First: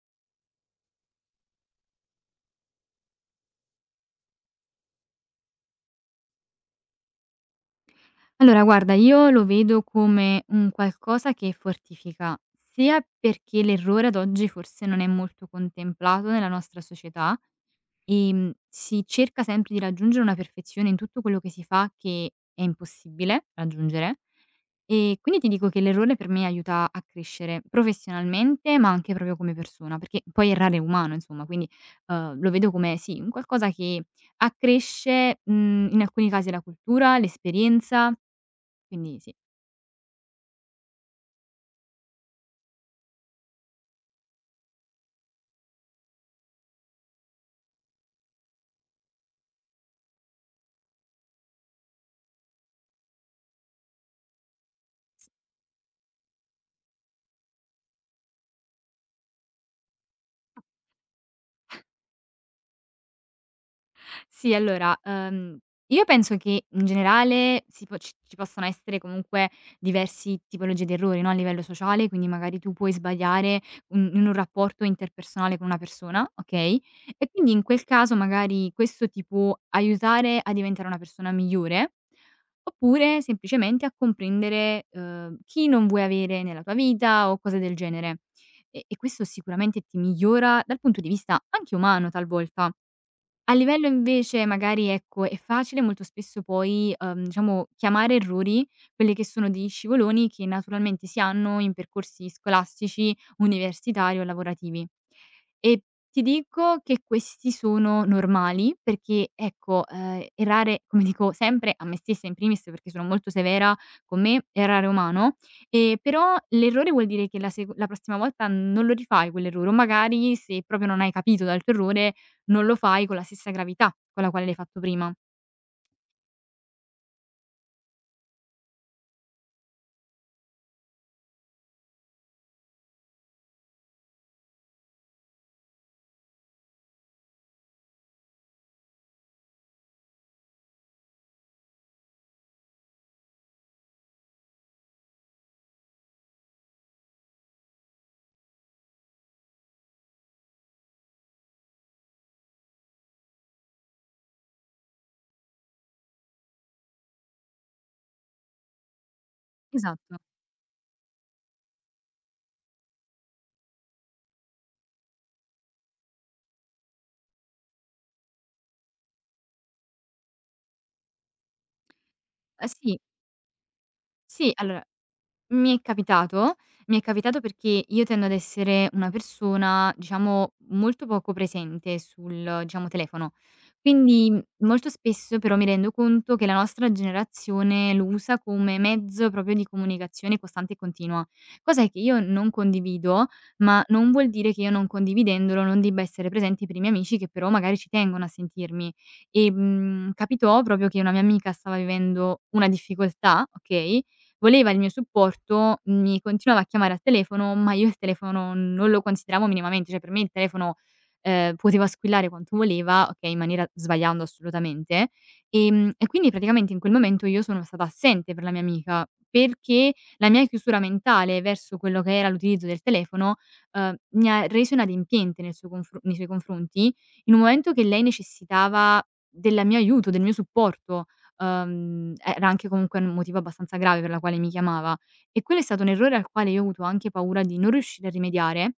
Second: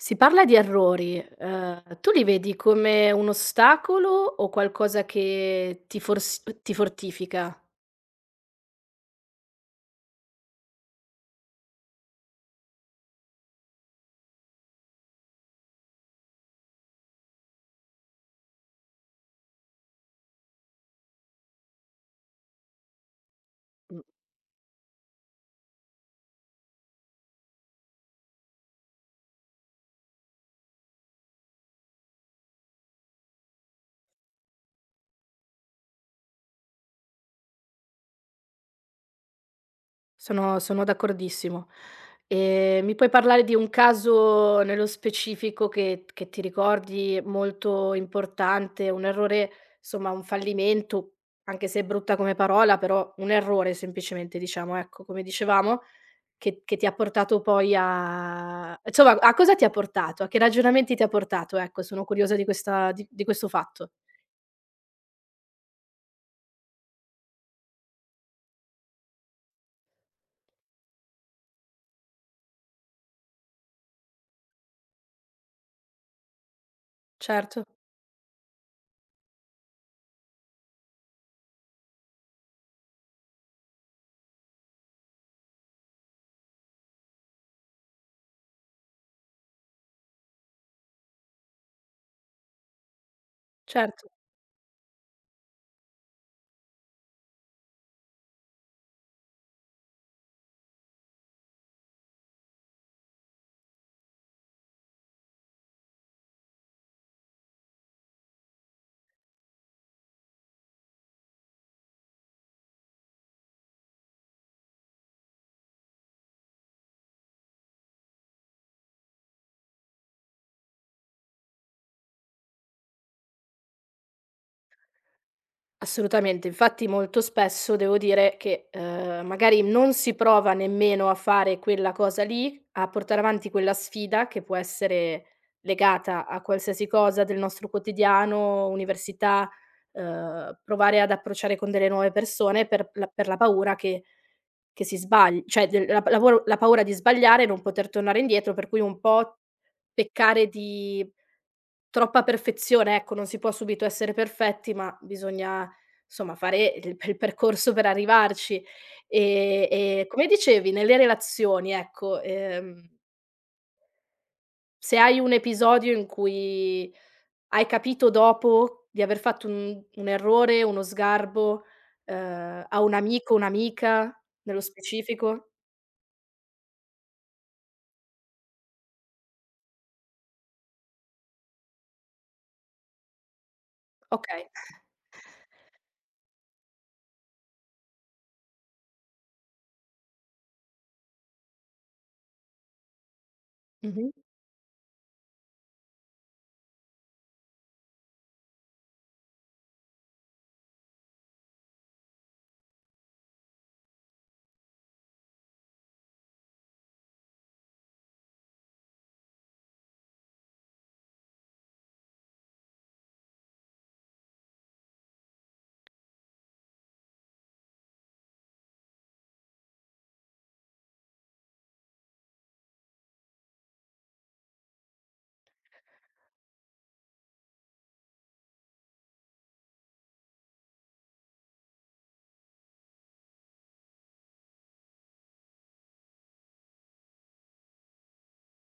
Si parla di errori, tu li vedi come un ostacolo o qualcosa che ti fortifica? Allora guarda, io lo vedo come un qualcosa che fortifica, sia perché l'errore ad oggi forse non è molto contemplato nella nostra società, si cerca sempre di raggiungere una perfezione in tutto quello che si fa che è impossibile Mh, raggiungere, e quindi ti dico che l'errore per me aiuta a crescere professionalmente, ma anche proprio come persona, perché poi errare è umano insomma, quindi, lo vedo come sì, un qualcosa che accresce, in alcuni casi la cultura, l'esperienza, quindi sì. sono d'accordissimo. Mi puoi parlare di un caso nello specifico che ti ricordi molto importante, un errore, somma un fallimento, anche se è brutta come parola, però un errore semplicemente diciamo, ecco, come dicevamo? Che ti ha portato poi a insomma a cosa ti ha portato? A che ragionamenti ti ha portato? Ecco, sono curiosa di questa di questo fatto. Sì, allora, io penso che in generale si po ci ci possano essere comunque diversi tipologie di errori, no, a livello sociale, quindi magari tu puoi sbagliare un in un rapporto interpersonale con una persona, okay, e quindi Certo, in quel caso magari questo ti può aiutare a diventare una persona migliore, oppure semplicemente a comprendere, chi non vuoi avere nella tua vita o cose del genere. E questo sicuramente ti migliora dal punto di vista anche umano talvolta. A livello certo. invece magari, ecco, è facile molto spesso poi, diciamo chiamare errori quelli che sono degli scivoloni che naturalmente si hanno in percorsi scolastici, universitari o lavorativi. E ti dico che questi sono normali perché, ecco, errare come dico sempre a me stessa in primis perché sono molto severa con me, errare è umano, però l'errore vuol dire che la prossima volta non lo rifai quell'errore o magari se proprio non hai capito dal tuo errore non lo fai con la stessa gravità con la quale l'hai fatto prima. Assolutamente, infatti molto spesso devo dire che, magari non si prova nemmeno a fare quella cosa lì, a portare avanti quella sfida che può essere legata a qualsiasi cosa del nostro quotidiano, università, provare ad approcciare con delle nuove persone per la paura che si sbagli, cioè del la paura, la paura di sbagliare e non poter tornare indietro, per cui un po' peccare di troppa perfezione, ecco, non si può subito essere perfetti, ma bisogna somma fare il percorso per arrivarci. E Esatto. come dicevi nelle relazioni, ecco, se hai un episodio in cui hai capito dopo di aver fatto un errore, uno sgarbo, Eh a un sì, amico, un'amica sì, nello allora, specifico? Mi è capitato, mi è capitato perché io tendo ad essere una persona, diciamo, molto poco presente sul, diciamo, telefono. Quindi, Okay. molto spesso però mi rendo conto che la nostra generazione lo usa come mezzo proprio di comunicazione costante e continua, cosa che io non condivido, ma Mh-mh. non vuol dire che io non condividendolo non debba essere presente per i miei amici che però magari ci tengono a sentirmi. E, capitò proprio che una mia amica stava vivendo una difficoltà, okay, voleva il mio supporto, mi continuava a chiamare al telefono, ma io il telefono non lo consideravo minimamente, cioè per me il telefono, poteva squillare quanto voleva, okay, in maniera sbagliando assolutamente, e quindi praticamente in quel momento io sono stata assente per la mia amica, perché la mia chiusura mentale verso quello che era l'utilizzo del telefono, mi ha reso inadempiente nel suo confru nei suoi confronti, in un momento che lei necessitava della mio aiuto, del mio supporto. Era anche comunque un motivo abbastanza grave per la quale mi chiamava e quello è stato un errore al quale io ho avuto anche paura di non riuscire a rimediare,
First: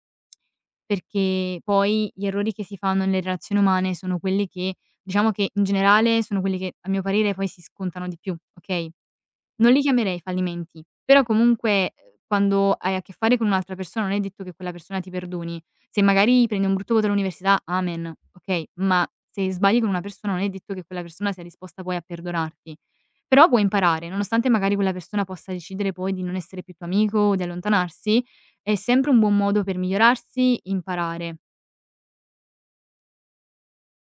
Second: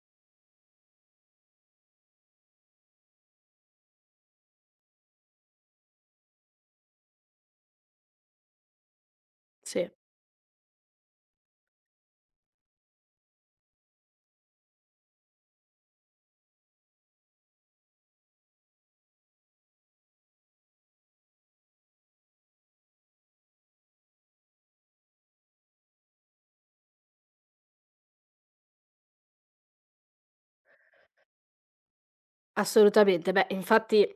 perché poi gli errori che si fanno nelle relazioni umane sono quelli che diciamo che in generale sono quelli che a mio parere poi si scontano di più, okay? Non li Sì, chiamerei fallimenti, però comunque, quando hai a che fare con un'altra persona non è detto che quella persona ti perdoni. Se magari prendi un brutto voto all'università, amen, okay, ma se sbagli con una persona non è detto che quella persona sia disposta poi a perdonarti. Però puoi imparare, nonostante magari quella persona possa decidere poi di non essere più tuo amico o di allontanarsi, è sempre un buon modo per migliorarsi, imparare. assolutamente. Beh, infatti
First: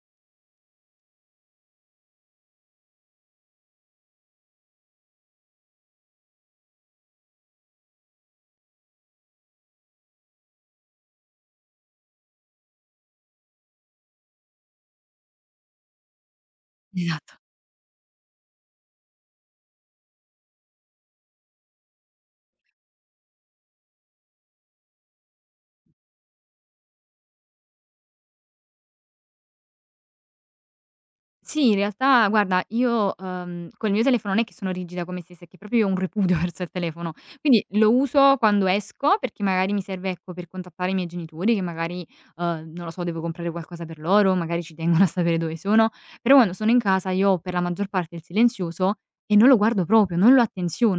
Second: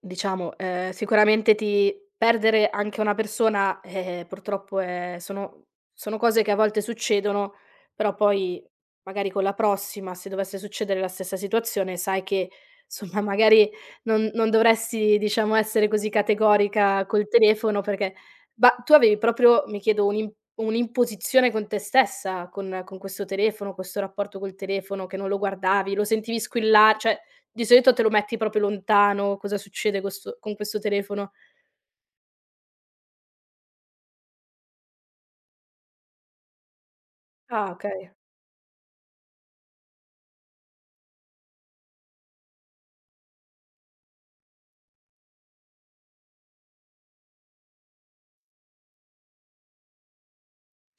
diciamo, sicuramente ti perdere anche una persona, purtroppo è sono sono cose che a volte succedono, però poi magari con la prossima, se dovesse succedere la stessa situazione, sai che somma magari non dovresti, diciamo, essere così categorica col Esatto. telefono, perché ma tu avevi proprio, mi chiedo, un'imposizione con te stessa, con questo telefono, questo rapporto col telefono, che non lo guardavi, lo sentivi squilla, cioè di solito te lo metti proprio lontano, cosa succede co' sto con questo telefono? Sì, in realtà guarda io, col mio telefono non è che sono rigida come stessa, è che proprio io ho un repudio verso il telefono. Quindi Ah, lo okay. uso quando esco, perché magari mi serve, ecco, per contattare i miei genitori che magari, non lo so, devo comprare qualcosa per loro, magari ci tengono a sapere dove sono. Però quando sono in casa io ho per la maggior parte il silenzioso e non lo guardo proprio, non lo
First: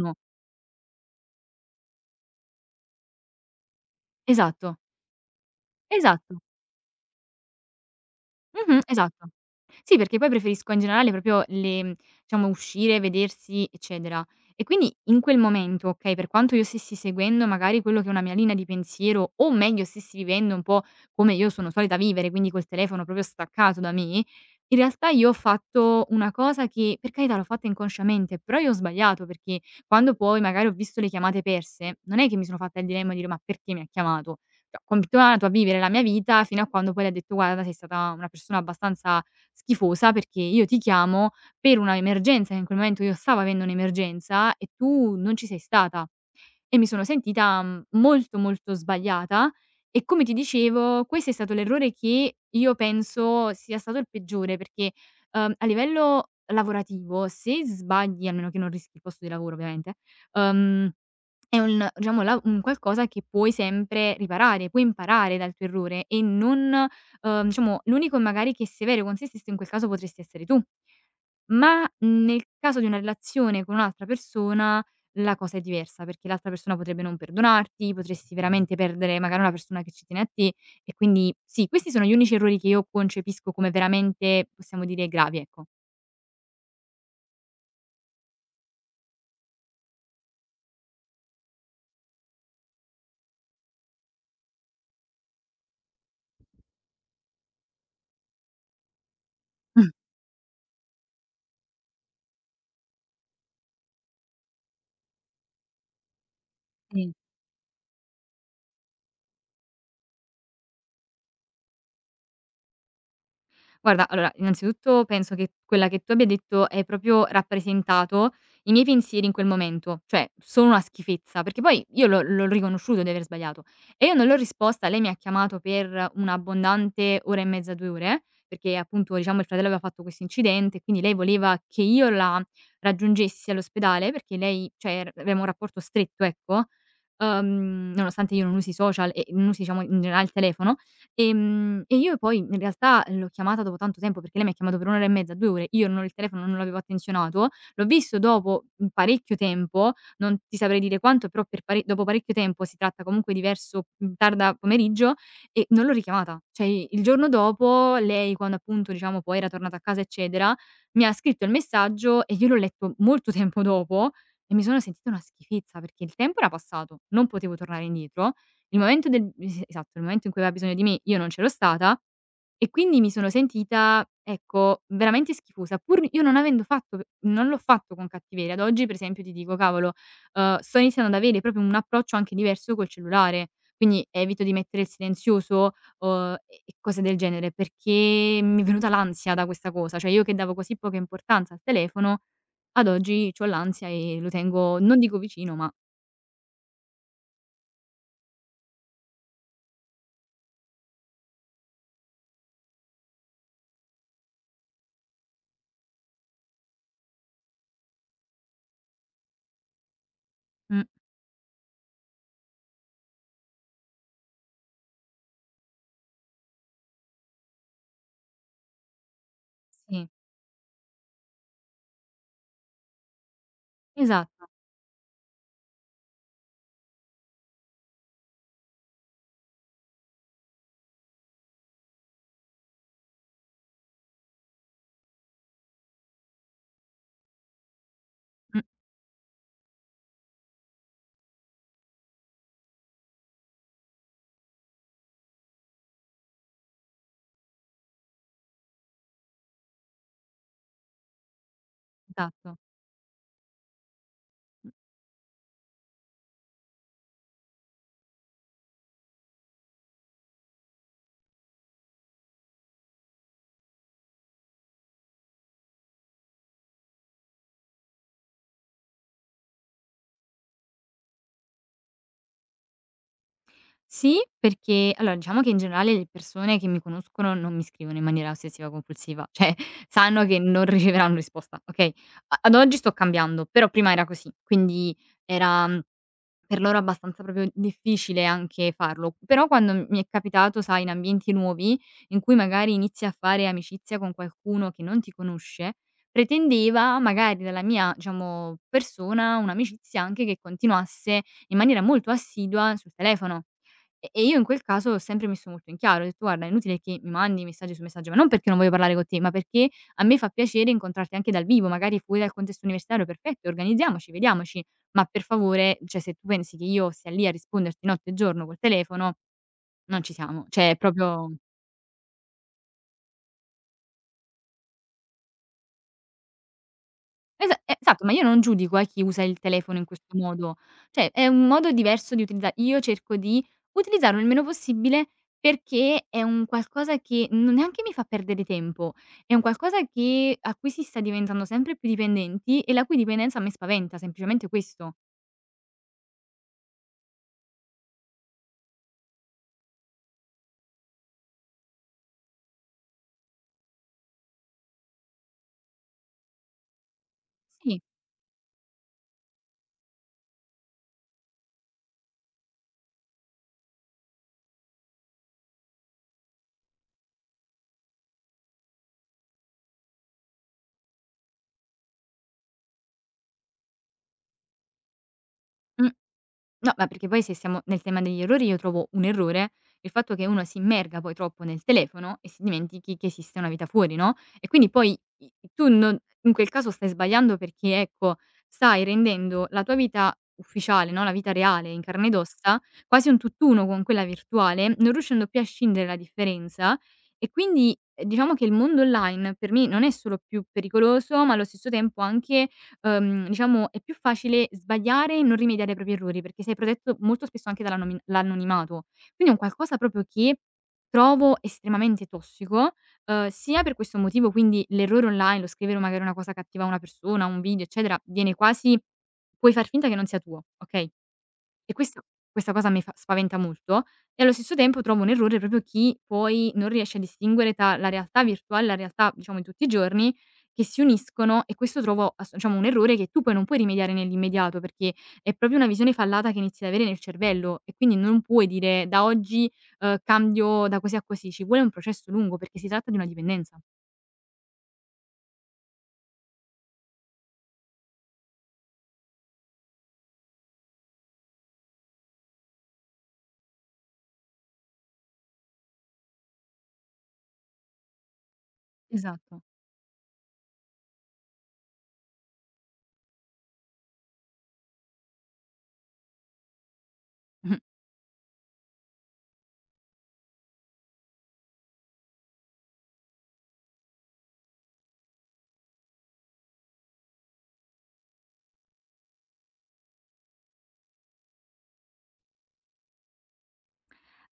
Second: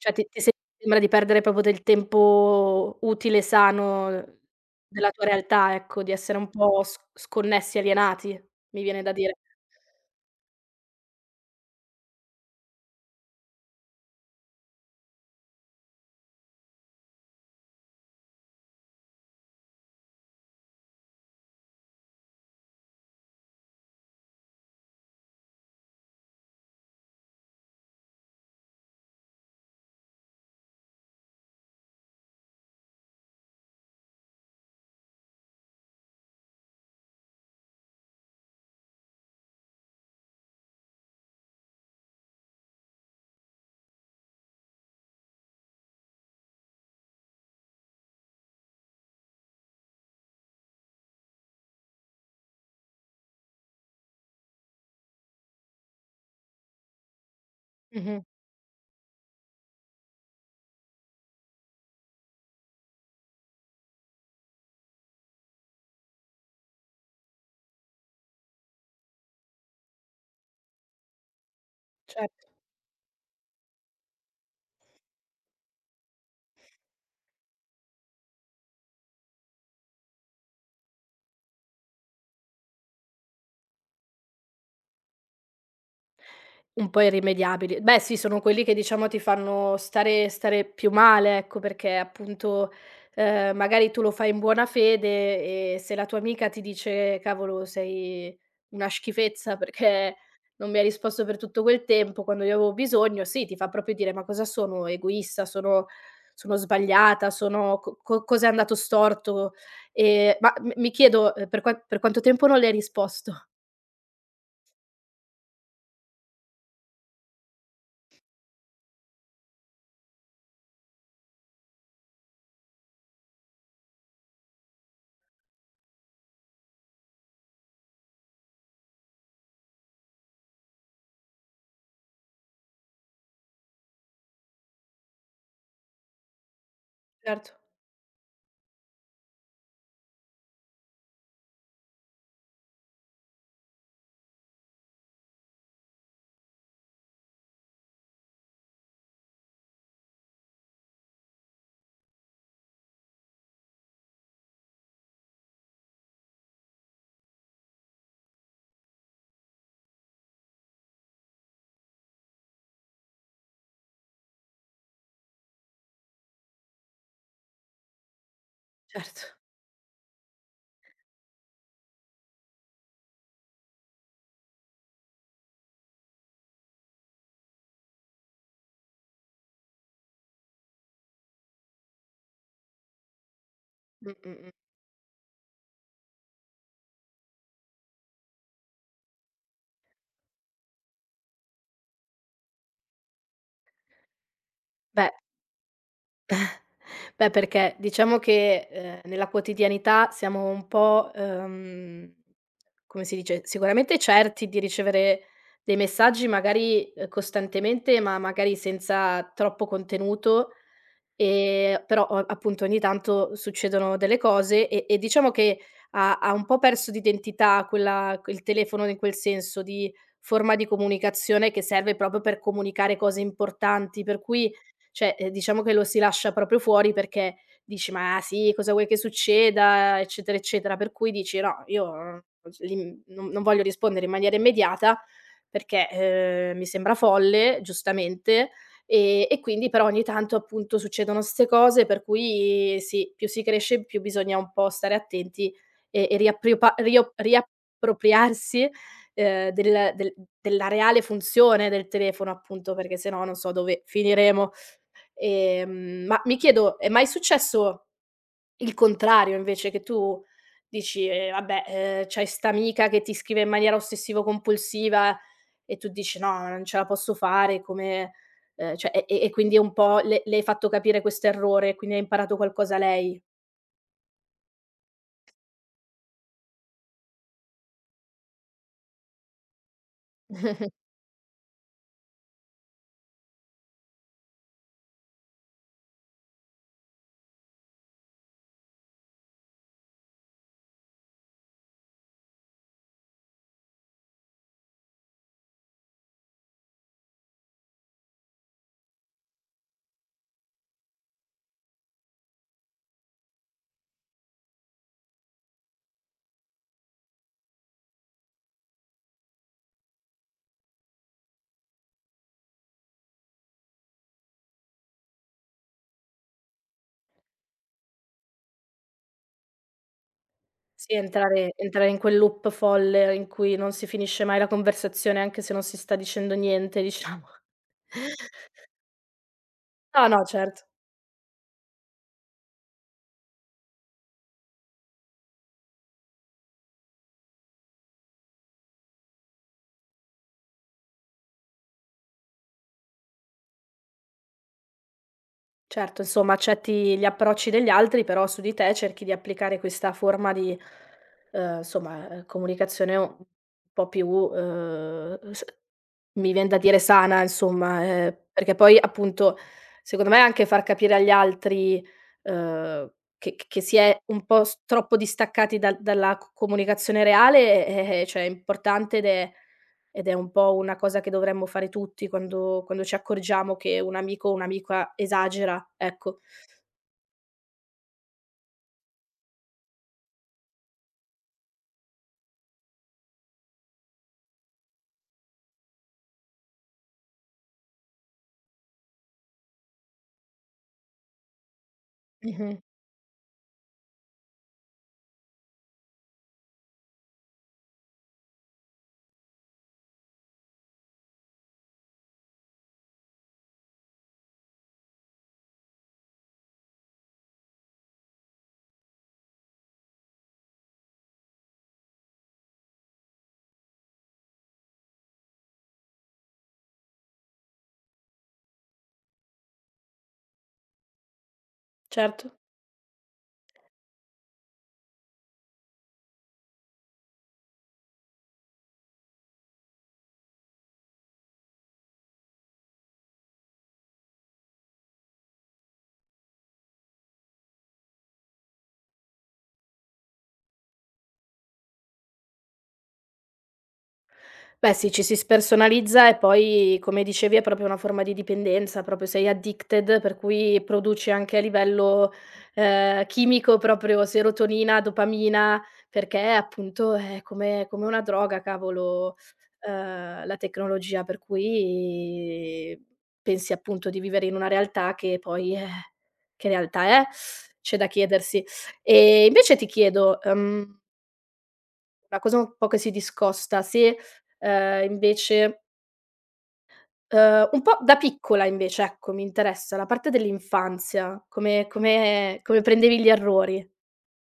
Cioè ti sembra di perdere proprio del tempo utile, sano, Esatto, della tua realtà, ecco, di essere esatto. un po' sc sconnessi, alienati, Mh-mh, mi viene da esatto. dire. Sì, perché poi preferisco in generale proprio le diciamo uscire, vedersi, eccetera. E quindi in quel momento, okay, per quanto io stessi seguendo magari quello che è una mia linea di pensiero, o meglio stessi vivendo un po' come io sono solita vivere, quindi col telefono proprio staccato da me, in realtà io ho fatto una cosa che, per carità l'ho fatta inconsciamente, però io ho sbagliato perché quando poi magari ho visto le chiamate perse, non è che mi sono fatta il dilemma di dire: "Ma perché mi ha chiamato?" Cioè ho continuato a vivere la mia vita fino a quando poi lei ha detto: "Guarda sei stata una persona abbastanza schifosa perché io ti chiamo per una emergenza", che in quel momento io stavo avendo un'emergenza e tu non ci sei stata. E mi sono sentita, molto, molto sbagliata e come ti dicevo questo è stato l'errore che io penso sia stato il peggiore perché, a livello lavorativo se Mh-mh, sbagli, a meno che non rischi il posto di lavoro ovviamente, uhm, è un diciamo la un qualcosa che puoi sempre riparare, puoi imparare dal tuo errore e non diciamo l'unico magari che è severo con se stesso in quel caso potresti essere tu. Ma cer nel caso di una relazione con un'altra persona la cosa è diversa, perché l'altra persona potrebbe non perdonarti, potresti veramente perdere magari una persona che ci tiene a te e quindi sì, questi sono gli unici errori che io concepisco come veramente, possiamo dire, gravi, ecco. un po' irrimediabili. Beh sì, sono quelli che diciamo ti fanno stare più male, ecco, perché appunto, magari tu lo fai in buona fede e se la tua amica ti dice: "Cavolo, sei una schifezza perché non mi hai risposto per tutto quel tempo quando io avevo bisogno", sì, ti fa proprio dire: "Ma cosa sono? Egoista? Sono sono Mh. sbagliata? Sono co co cos'è andato storto?" Ma m mi chiedo, per qua per quanto tempo non le hai risposto? Guarda, allora, innanzitutto penso che quella che tu abbia detto hai proprio rappresentato i miei pensieri in quel momento, cioè sono una schifezza, perché poi io l'ho riconosciuto di aver sbagliato e io non l'ho risposta, lei mi ha chiamato per un'abbondante ora e mezza, 2 ore, perché appunto, diciamo, il fratello aveva fatto questo incidente, quindi lei voleva che io la raggiungessi all'ospedale perché lei cioè er avevamo un rapporto stretto, ecco, Certo. Nonostante io non usi i social e non usi, diciamo, in generale il telefono. E io poi in realtà l'ho chiamata dopo tanto tempo, perché lei mi ha chiamato per 1 ora e mezza, 2 ore, io non ho il telefono, non l'avevo attenzionato, l'ho visto dopo, parecchio tempo, non ti saprei dire quanto, però per pare dopo parecchio tempo, si tratta comunque di verso, tarda pomeriggio e non l'ho richiamata. Cioè il giorno dopo lei, quando appunto diciamo poi era tornata a casa eccetera, mi ha scritto il messaggio e io l'ho letto molto tempo dopo e mi sono sentita una schifezza, perché il tempo era passato, non potevo tornare indietro il momento del Certo. es esatto, il momento in cui aveva bisogno di me io non c'ero stata e quindi mi sono sentita, ecco, veramente schifosa, pur io non avendo fatto p non l'ho fatto con cattiveria. Ad oggi per esempio ti dico: "Cavolo, sto iniziando ad avere proprio un approccio anche diverso col cellulare, quindi Mh, mh, evito mh. di mettere il silenzioso, e cose del genere, perché mi è venuta l'ansia da questa cosa." Cioè io che davo così poca importanza al telefono, ad oggi c'ho l'ansia e lo tengo non Beh, dico vicino, ma beh, perché diciamo che, nella quotidianità siamo un po', come si dice, sicuramente certi di ricevere dei messaggi magari, costantemente, ma magari senza troppo contenuto. mh, Però o appunto ogni tanto succedono delle cose e diciamo che ha un po' perso d'identità quel telefono in quel senso di sì, forma di comunicazione che serve proprio per comunicare cose importanti, per esatto. cui cioè, diciamo che lo si lascia proprio fuori perché dici: "Ma sì, cosa vuoi che succeda?" Eccetera, eccetera. Per cui dici: "No, io li non voglio rispondere in maniera immediata perché, mi sembra folle", giustamente. E quindi però ogni tanto appunto succedono 'ste cose, per cui sì, più si cresce più bisogna un po' stare attenti e riappriopa riop riappropriarsi, del della reale funzione del telefono, Esatto. appunto, perché se no non so dove finiremo. Ma mi chiedo, è mai successo il contrario invece, che tu dici: Vabbè, c'hai 'sta amica che ti scrive in maniera ossessivo compulsiva." E tu dici: "No, ma non ce la posso fare come" cioè, e quindi è un po' le hai fatto capire questo errore, quindi ha imparato qualcosa lei. Sì, perché allora diciamo che in generale le persone che mi conoscono non mi scrivono in maniera ossessiva compulsiva, cioè sanno che non riceveranno risposta, okay? A ad oggi sto cambiando, però prima era così, quindi era. Per loro è abbastanza proprio difficile anche farlo. Però quando mi è capitato, sai, in ambienti nuovi, in cui magari inizi a fare amicizia con qualcuno che non ti conosce, pretendeva magari dalla mia, diciamo, persona un'amicizia anche che continuasse in maniera molto assidua sul telefono. E io in quel caso ho sempre messo molto in chiaro, ho detto: "Guarda, è inutile che mi mandi messaggi su messaggio, ma non perché non voglio parlare con te, ma perché a me fa piacere incontrarti anche dal vivo, magari fuori dal contesto universitario, perfetto, organizziamoci, vediamoci". Ma per favore, cioè se tu pensi che io stia lì a risponderti notte e giorno col telefono, non ci siamo. Cioè è Sì, proprio entrare in quel loop folle in cui non si finisce mai la conversazione, anche se non si sta dicendo niente, diciamo. Esatto, ma io non giudico chi usa il telefono in No, questo no, modo. certo. Cioè è un modo diverso di utilizza io cerco di utilizzarlo il meno possibile perché è un qualcosa che non neanche mi fa perdere tempo, è un qualcosa che a cui si sta diventando sempre più dipendenti e la cui dipendenza a me spaventa, semplicemente questo. Certo, insomma accetti gli approcci degli altri, però su di te cerchi di applicare questa forma di, insomma, comunicazione un po' più, s mi vien da dire sana, Sì. insomma, perché poi appunto, secondo me anche far capire agli altri, uhm, che si è un po' s troppo distaccati dalla c comunicazione reale, cioè è importante ed è un po' una cosa che dovremmo fare tutti quando quando ci accorgiamo che un amico o un'amica esagera, Mh. ecco. No, ma perché poi se siamo nel tema degli errori io trovo un errore il fatto che uno si immerga poi troppo nel telefono e si dimentichi che esiste una vita fuori, no, e quindi poi i tu non in quel caso stai sbagliando perché, ecco, stai rendendo la tua vita ufficiale, no, la vita reale in carne ed Mh-mh, ossa, quasi un tutt'uno con quella virtuale, non riuscendo più a scindere la differenza e quindi, diciamo che il mondo online per me non è solo più pericoloso, ma allo stesso tempo anche diciamo è più facile sbagliare e non rimediare ai propri errori, perché sei protetto molto spesso anche dall'anonimato. Quindi è un qualcosa proprio che trovo estremamente tossico, sia per questo motivo, quindi l'errore online, lo scrivere magari una cosa cattiva a una persona, un video eccetera, viene quasi puoi far finta che non sia tuo, okay? E questo certo. questa cosa mi fa spaventa molto e allo stesso tempo trovo un errore proprio chi poi non riesce a distinguere tra la realtà virtuale e la realtà, diciamo, di tutti i giorni, che si uniscono e questo trovo ass diciamo un errore che tu poi non puoi rimediare nell'immediato, perché è proprio una visione fallata che inizi ad avere nel cervello e quindi non puoi dire: "Da oggi, cambio da così a così." Ci vuole un processo lungo perché si tratta di una dipendenza. Beh sì, ci si spersonalizza e poi come dicevi è proprio una forma di dipendenza, proprio sei addicted, per cui produci anche a livello, chimico, proprio serotonina, dopamina, perché appunto è come come una droga, cavolo, Esatto. La tecnologia, per cui pensi appunto di vivere in una realtà che poi, che realtà è? Mh-mh. C'è da chiedersi. E invece ti chiedo, una cosa un po' che si discosta. Se, invece un po' da piccola invece, ecco, mi interessa la parte dell'infanzia, come come come prendevi gli errori.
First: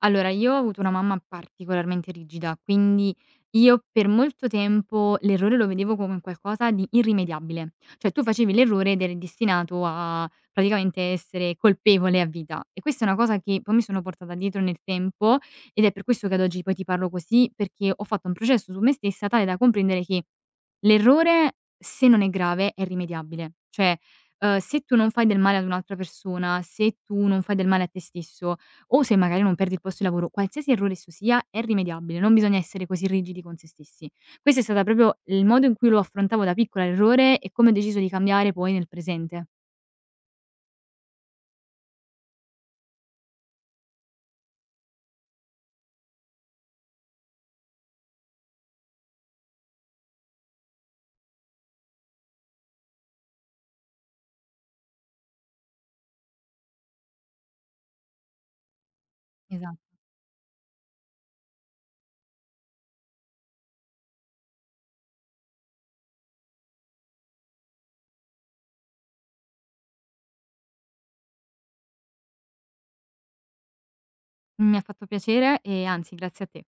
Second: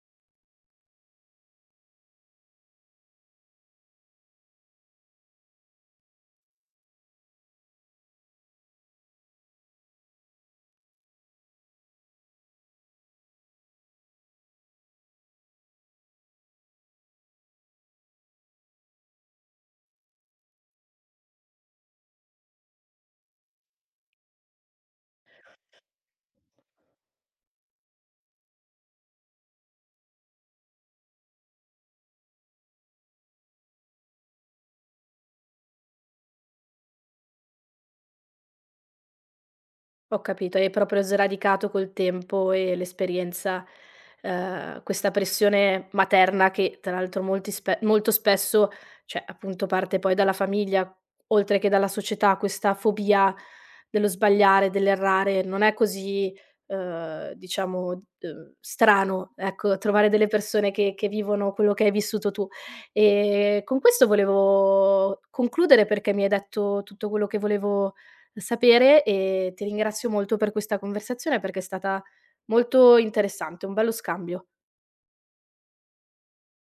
Allora, io ho avuto una mamma particolarmente rigida, quindi io per molto tempo l'errore lo vedevo come un qualcosa di irrimediabile. Cioè tu facevi l'errore ed eri destinato a praticamente essere colpevole a vita. E questa è una cosa che poi mi sono portata dietro nel tempo ed è per questo che ad oggi poi ti parlo così, perché ho fatto un processo su me stessa tale da comprendere che l'errore, se non è grave, è rimediabile. Cioè, se tu non fai del male ad un'altra persona, se tu non fai del male a te stesso o se magari non perdi il posto di lavoro, qualsiasi errore esso sia è rimediabile, non bisogna essere così rigidi con se stessi. Questo è stata proprio il modo in cui lo affrontavo da piccola l'errore e come ho deciso di cambiare poi nel presente. Ho capito, hai proprio sradicato col tempo e l'esperienza, questa pressione materna che tra l'altro molti spe molto spesso, cioè appunto parte poi dalla famiglia, oltre che dalla società, questa fobia dello sbagliare, dell'errare. Non è così, diciamo, strano, ecco, Esatto. trovare delle persone che vivono quello che hai vissuto tu. Con questo volevo concludere perché mi hai detto tutto quello che volevo sapere e ti ringrazio molto per questa conversazione perché è stata molto interessante, un bello scambio. Mi ha fatto piacere e anzi grazie a te.